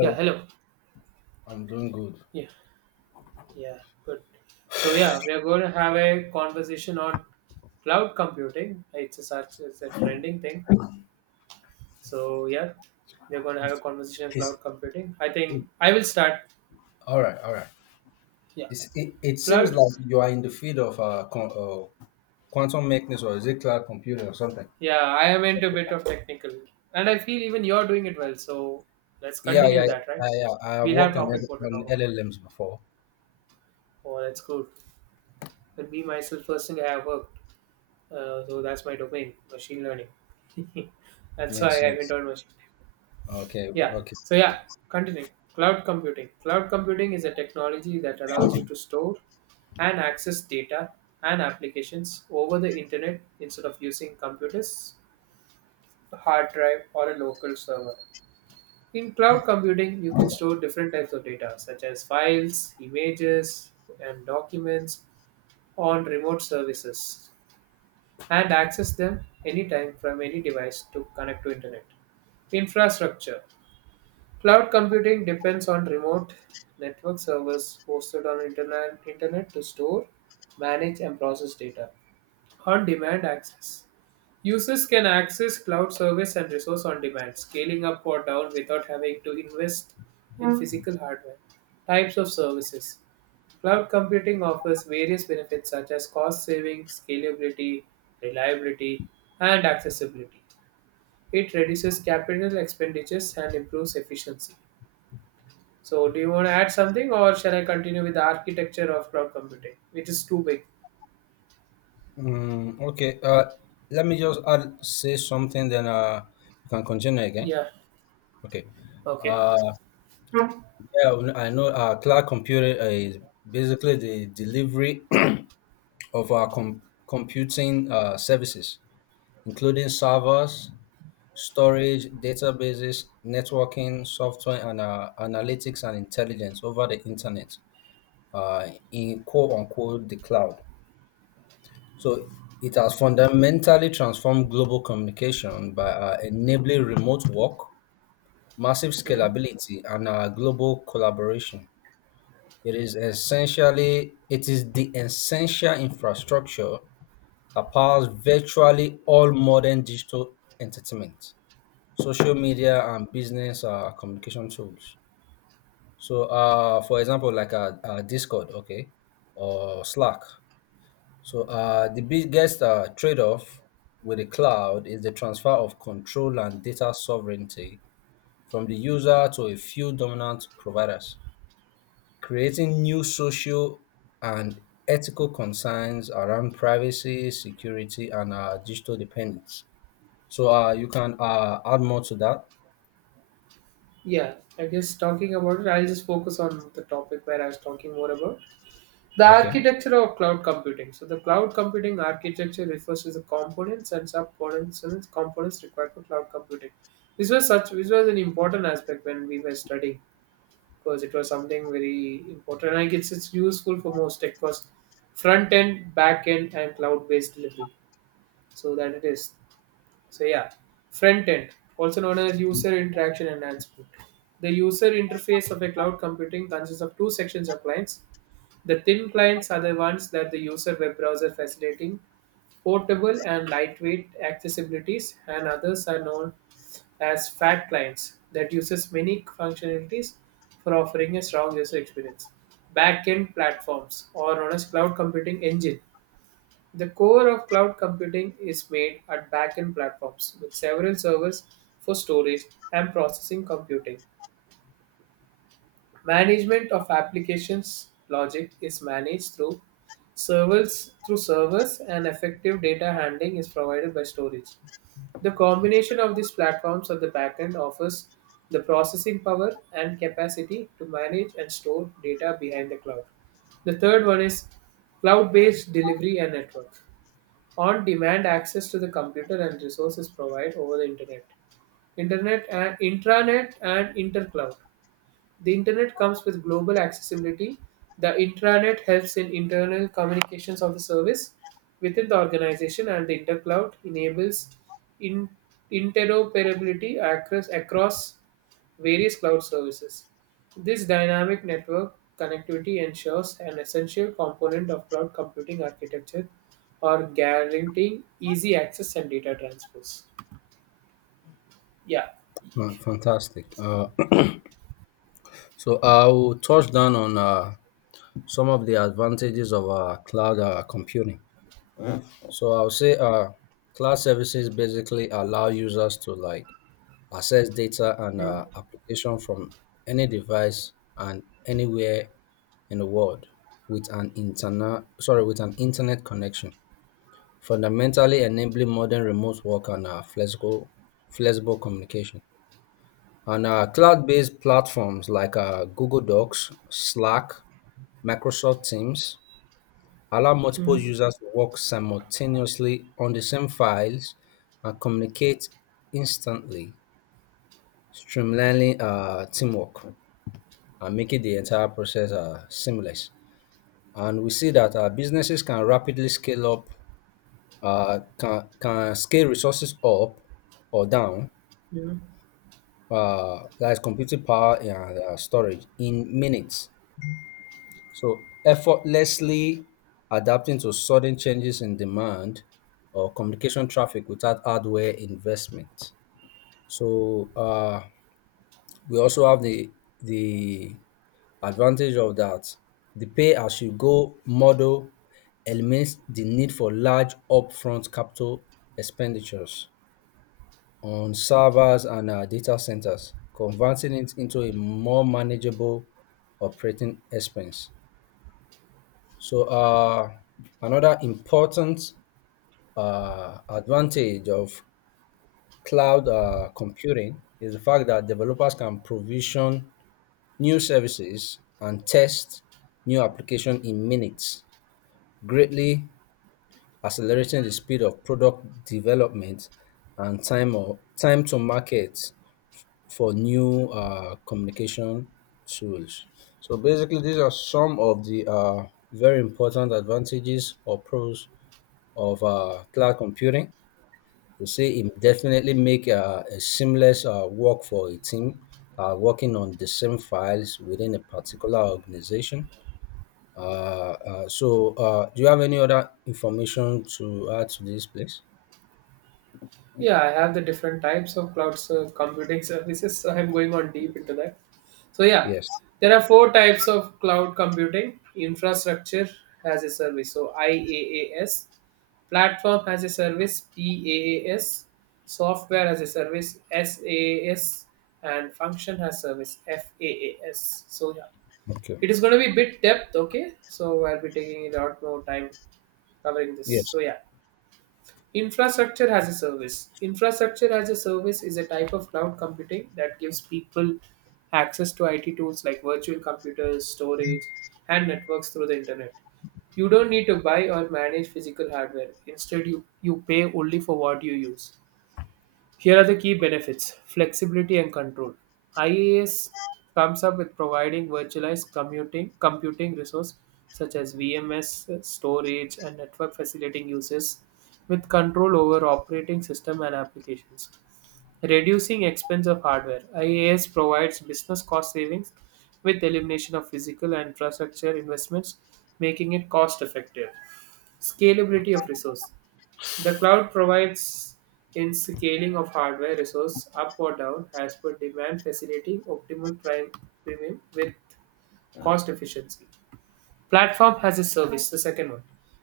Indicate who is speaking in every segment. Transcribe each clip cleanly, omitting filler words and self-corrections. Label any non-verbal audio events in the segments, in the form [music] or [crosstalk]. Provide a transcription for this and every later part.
Speaker 1: Yeah, hello.
Speaker 2: I'm doing good.
Speaker 1: Yeah, yeah, good. So yeah, we are going to have a conversation on cloud computing. It's a trending thing. So yeah, we're going to have a conversation on
Speaker 2: It's,
Speaker 1: cloud computing. I think
Speaker 2: it,
Speaker 1: I will start.
Speaker 2: All right, all right.
Speaker 1: Yeah,
Speaker 2: It seems
Speaker 1: cloud.
Speaker 2: like you are in the field of quantum mechanics, or is it cloud computing or something?
Speaker 1: Yeah, I am into a bit of technical, and I feel even you're doing it well. So let's
Speaker 2: Yeah,
Speaker 1: continue
Speaker 2: yeah,
Speaker 1: that, right?
Speaker 2: yeah, I have
Speaker 1: We'll have
Speaker 2: worked on
Speaker 1: topic what to talk about.
Speaker 2: LLMs before.
Speaker 1: Oh, that's good. But me myself, first thing I have worked. So that's my domain, machine learning. [laughs] That's
Speaker 2: Makes
Speaker 1: why I went
Speaker 2: sense.
Speaker 1: on machine.
Speaker 2: Okay,
Speaker 1: Yeah.
Speaker 2: okay,
Speaker 1: So
Speaker 2: okay.
Speaker 1: yeah, continuing. Cloud computing. Cloud computing is a technology that allows you to store and access data and applications over the internet instead of using computers, a hard drive, or a local server. In cloud computing, you can store different types of data such as files, images, and documents on remote services and access them anytime from any device to connect to internet. Infrastructure. Cloud computing depends on remote network servers hosted on internet to store, manage and process data. On-demand access. Users can access cloud service and resource on demand, scaling up or down without having to invest in physical hardware. Types of services. Cloud computing offers various benefits such as cost savings, scalability, reliability, and accessibility. It reduces capital expenditures and improves efficiency. So, do you want to add something or shall I continue with the architecture of cloud computing, which is too big?
Speaker 2: Mm, okay. Let me just say something, then you can continue again.
Speaker 1: Yeah,
Speaker 2: Okay.
Speaker 1: okay.
Speaker 2: Uh, yeah, I know. Cloud computing is basically the delivery [clears throat] of our computing services, including servers, storage, databases, networking, software, and analytics and intelligence over the internet, in quote unquote the cloud. So it has fundamentally transformed global communication by enabling remote work, massive
Speaker 1: Mm.
Speaker 2: scalability, and global collaboration. It is the essential infrastructure powers virtually all modern digital entertainment, social media, and business communication tools. So, for example, like Discord, okay, or Slack. So, the biggest trade off with the cloud is the transfer of control and data sovereignty from the user to a few dominant providers, creating new social and ethical concerns around privacy, security, and digital dependence. So you can add more to that.
Speaker 1: Yeah, I guess talking about it, I'll just focus on the topic where I was talking more about. The
Speaker 2: Okay.
Speaker 1: architecture of cloud computing. So, the cloud computing architecture refers to the components and subcomponents components required for cloud computing. This was such. This was an important aspect when we were studying because it was something very important. And I guess it's useful for most tech because front end, back end, and cloud based delivery. So that it is. So yeah, front end, also known as user interaction enhancement. The user interface of a cloud computing consists of two sections of clients. The thin clients are the ones that the user web browser facilitating portable and lightweight accessibilities, and others are known as fat clients that uses many functionalities for offering a strong user experience. Backend platforms or known as cloud computing engine. The core of cloud computing is made at backend platforms with several servers for storage and processing computing. Management of applications logic is managed through servers and effective data handling is provided by storage. The combination of these platforms at the backend offers the processing power and capacity to manage and store data behind the cloud. The third one is cloud-based delivery and network. On-demand access to the computer and resources provided over the internet. Internet and intranet and intercloud. The internet comes with global accessibility. The intranet helps in internal communications of the service within the organization, and the intercloud enables in- interoperability across various cloud services. This dynamic network connectivity ensures an essential component of cloud computing architecture or guaranteeing easy access and data transfers. Yeah.
Speaker 2: Fantastic. [clears throat] So I will touch down on some of the advantages of cloud computing. So I'll say cloud services basically allow users to like access data and
Speaker 1: Mm,
Speaker 2: application from any device and anywhere in the world with an internet connection, fundamentally enabling modern remote work and flexible communication. On cloud-based platforms like Google Docs, Slack, Microsoft Teams allow multiple
Speaker 1: mm,
Speaker 2: users to work simultaneously on the same files and communicate instantly, streamlining teamwork and making the entire process seamless. And we see that businesses can rapidly scale resources up or down,
Speaker 1: mm.
Speaker 2: that is computing power and storage in minutes. So effortlessly adapting to sudden changes in demand or communication traffic without hardware investment. So we also have the advantage of that. The pay as you go model eliminates the need for large upfront capital expenditures on servers and data centers, converting it into a more manageable operating expense. So another important advantage of cloud computing is the fact that developers can provision new services and test new application in minutes, greatly accelerating the speed of product development and time to market for new communication tools. So basically, these are some of the very important advantages or pros of cloud computing. You see, it definitely make a seamless work for a team working on the same files within a particular organization. So, do you have any other information to add to this, please?
Speaker 1: Yeah, I have the different types of computing services, so I'm going on deep into that. So yeah,
Speaker 2: Yes.
Speaker 1: there are four types of cloud computing: infrastructure as a service, so IaaS, platform as a service (PaaS), software as a service (SaaS), and function as service (FaaS). So yeah,
Speaker 2: Okay.
Speaker 1: it is going to be bit depth, okay? So I'll be taking a lot more time covering this.
Speaker 2: Yes.
Speaker 1: So yeah. Infrastructure as a service. Infrastructure as a service is a type of cloud computing that gives people access to IT tools like virtual computers, storage, and networks through the internet. You don't need to buy or manage physical hardware. Instead, you pay only for what you use. Here are the key benefits flexibility and control. IaaS comes up with providing computing resource such as VMS, storage, and network facilitating uses with control over operating system and applications. Reducing expense of hardware. IaaS provides business cost savings with elimination of physical and infrastructure investments, making it cost effective. Scalability of resource. The cloud provides in scaling of hardware resource up or down as per demand, facilitating optimal prime premium with cost efficiency. Platform as a service, the second one.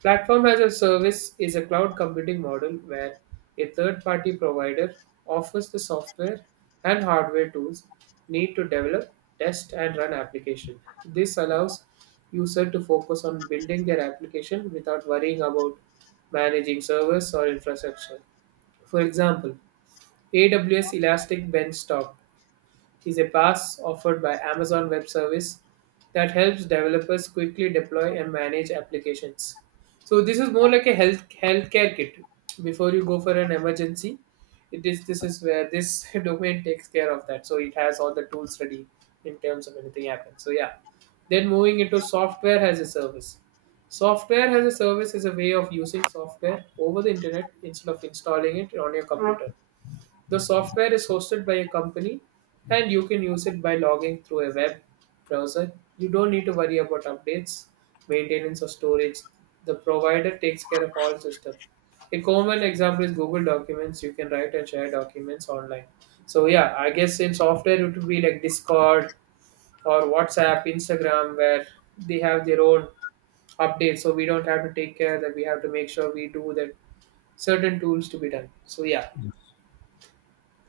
Speaker 1: Platform as a service is a cloud computing model where a third party provider offers the software and hardware tools need to develop, test, and run application. This allows user to focus on building their application without worrying about managing servers or infrastructure. For example, AWS Elastic Benchtop is a pass offered by Amazon Web Service that helps developers quickly deploy and manage applications. So this is more like a healthcare kit. Before you go for an emergency, it is this is where this [laughs] domain takes care of that. So it has all the tools ready in terms of anything happens. So yeah. Then moving into software as a service. Software as a service is a way of using software over the internet instead of installing it on your computer. The software is hosted by a company and you can use it by logging through a web browser. You don't need to worry about updates, maintenance, or storage. The provider takes care of all system. A common example is Google Documents. You can write and share documents online. So yeah, I guess in software it would be like Discord or WhatsApp, Instagram, where they have their own updates. So we don't have to take care that we have to make sure we do that certain tools to be done. So yeah,
Speaker 2: Yes.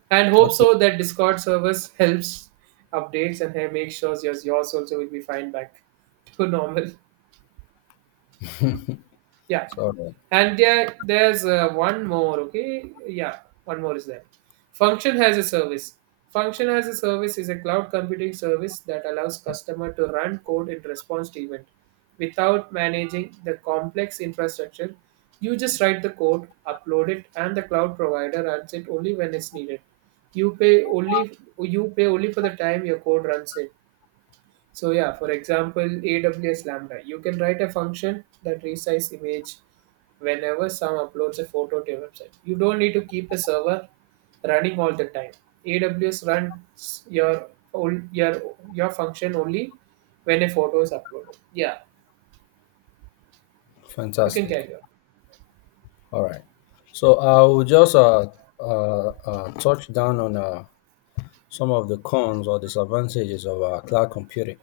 Speaker 1: and hope
Speaker 2: Okay.
Speaker 1: so that discord service helps updates and hey, make sure yours also will be fine back to normal, yeah.
Speaker 2: So,
Speaker 1: And there's one more, okay, yeah, one more is there. Function as a service. Function as a service is a cloud computing service that allows customer to run code in response to event without managing the complex infrastructure. You just write the code, upload it, and the cloud provider runs it only when it's needed. You pay only for the time your code runs it. So yeah, for example, AWS Lambda. You can write a function that resize image whenever someone uploads a photo to your website. You don't need to keep a server running all the time. AWS runs your old your function only when a photo is uploaded. Yeah, you can
Speaker 2: fantastic.
Speaker 1: carry on.
Speaker 2: All right. So I will just touch down on some of the cons or disadvantages of cloud computing.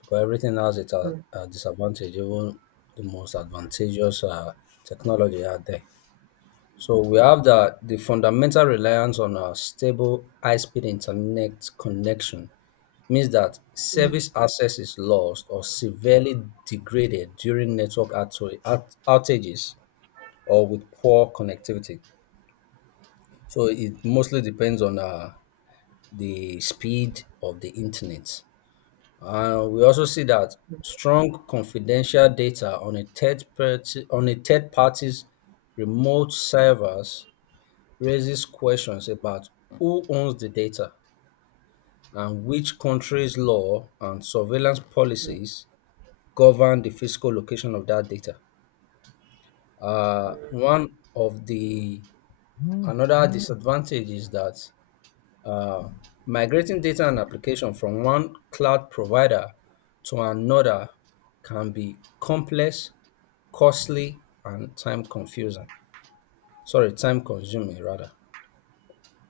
Speaker 2: Because everything has its
Speaker 1: Mm,
Speaker 2: disadvantage, even the most advantageous technology out there. So we have the fundamental reliance on a stable high-speed internet connection means that
Speaker 1: mm,
Speaker 2: service access is lost or severely degraded during network outages or with poor connectivity. So it mostly depends on the speed of the internet. And we also see that strong confidential data on a third party's remote servers raises questions about who owns the data and which country's law and surveillance
Speaker 1: mm,
Speaker 2: policies govern the physical location of that data. One of the Another disadvantage is that Uh, migrating data and application from one cloud provider to another can be complex, costly, and time consuming rather.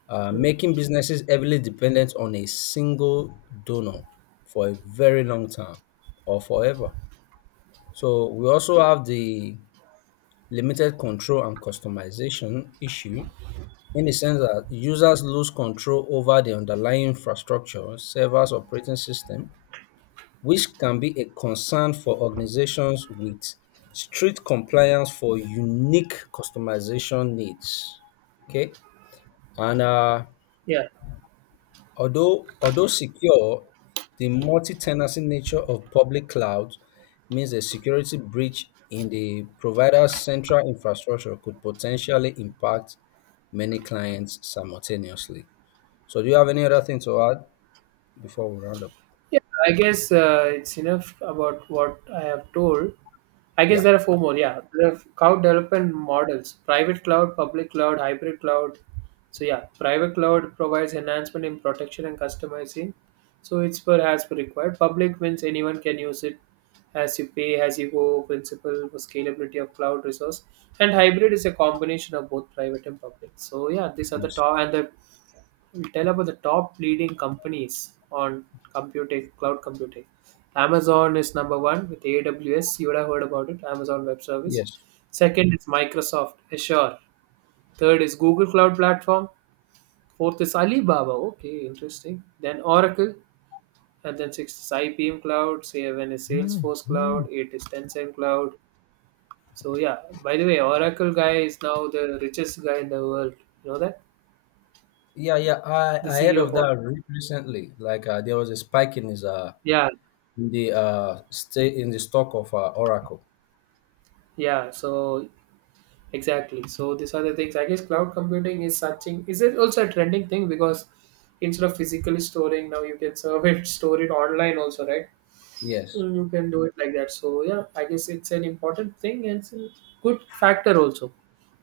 Speaker 1: mm.
Speaker 2: Making businesses heavily dependent on a single donor for a very long time or forever. So we also have the limited control and customization issue, in the sense that users lose control over the underlying infrastructure, servers, operating system, which can be a concern for organizations with strict compliance for unique customization needs. Okay, and
Speaker 1: Yeah.
Speaker 2: although secure, the multi-tenancy nature of public cloud means a security breach in the provider's central infrastructure could potentially impact many clients simultaneously. So do you have any other thing to add before we round up?
Speaker 1: Yeah, I guess it's enough about what I have told. I guess
Speaker 2: Yeah.
Speaker 1: there are four more. Yeah, there are cloud development models: private cloud, public cloud, hybrid cloud. So yeah, private cloud provides enhancement in protection and customizing. So it's per as per required. Public means anyone can use it as you pay, as you go principle for scalability of cloud resource. And hybrid is a combination of both private and public. So yeah, these are the
Speaker 2: Yes.
Speaker 1: top and the we'll tell about the top leading companies on computing, cloud computing. Amazon is number one with AWS. You would have heard about it, Amazon Web Service.
Speaker 2: Yes.
Speaker 1: Second is Microsoft Azure. Third is Google Cloud Platform. Fourth is Alibaba. Okay, interesting. Then Oracle. And then sixth is IBM Cloud. Seven is Salesforce Cloud. Eight is Tencent Cloud. So yeah. By the way, Oracle guy is now the richest guy in the world. You know that?
Speaker 2: Yeah, yeah, I,
Speaker 1: The
Speaker 2: I heard
Speaker 1: CEO of
Speaker 2: of
Speaker 1: Oracle.
Speaker 2: that recently. Like there was a spike in his
Speaker 1: Yeah,
Speaker 2: in the stock of Oracle.
Speaker 1: yeah. So exactly. So these are the things. I guess cloud computing is something. Is it also a trending thing because instead of physically storing, now you can [laughs] store it online also, right?
Speaker 2: Yes.
Speaker 1: Mm. You can do it like that. So yeah, I guess it's an important thing and it's a good factor also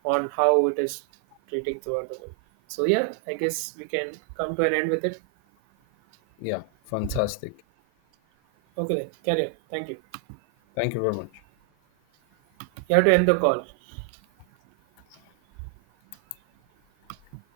Speaker 1: on how it is treating throughout the world. So yeah, I guess we can come to an end with it.
Speaker 2: Yeah. Fantastic.
Speaker 1: Okay then, carry on. Thank you.
Speaker 2: Thank you very much.
Speaker 1: You have to end the call.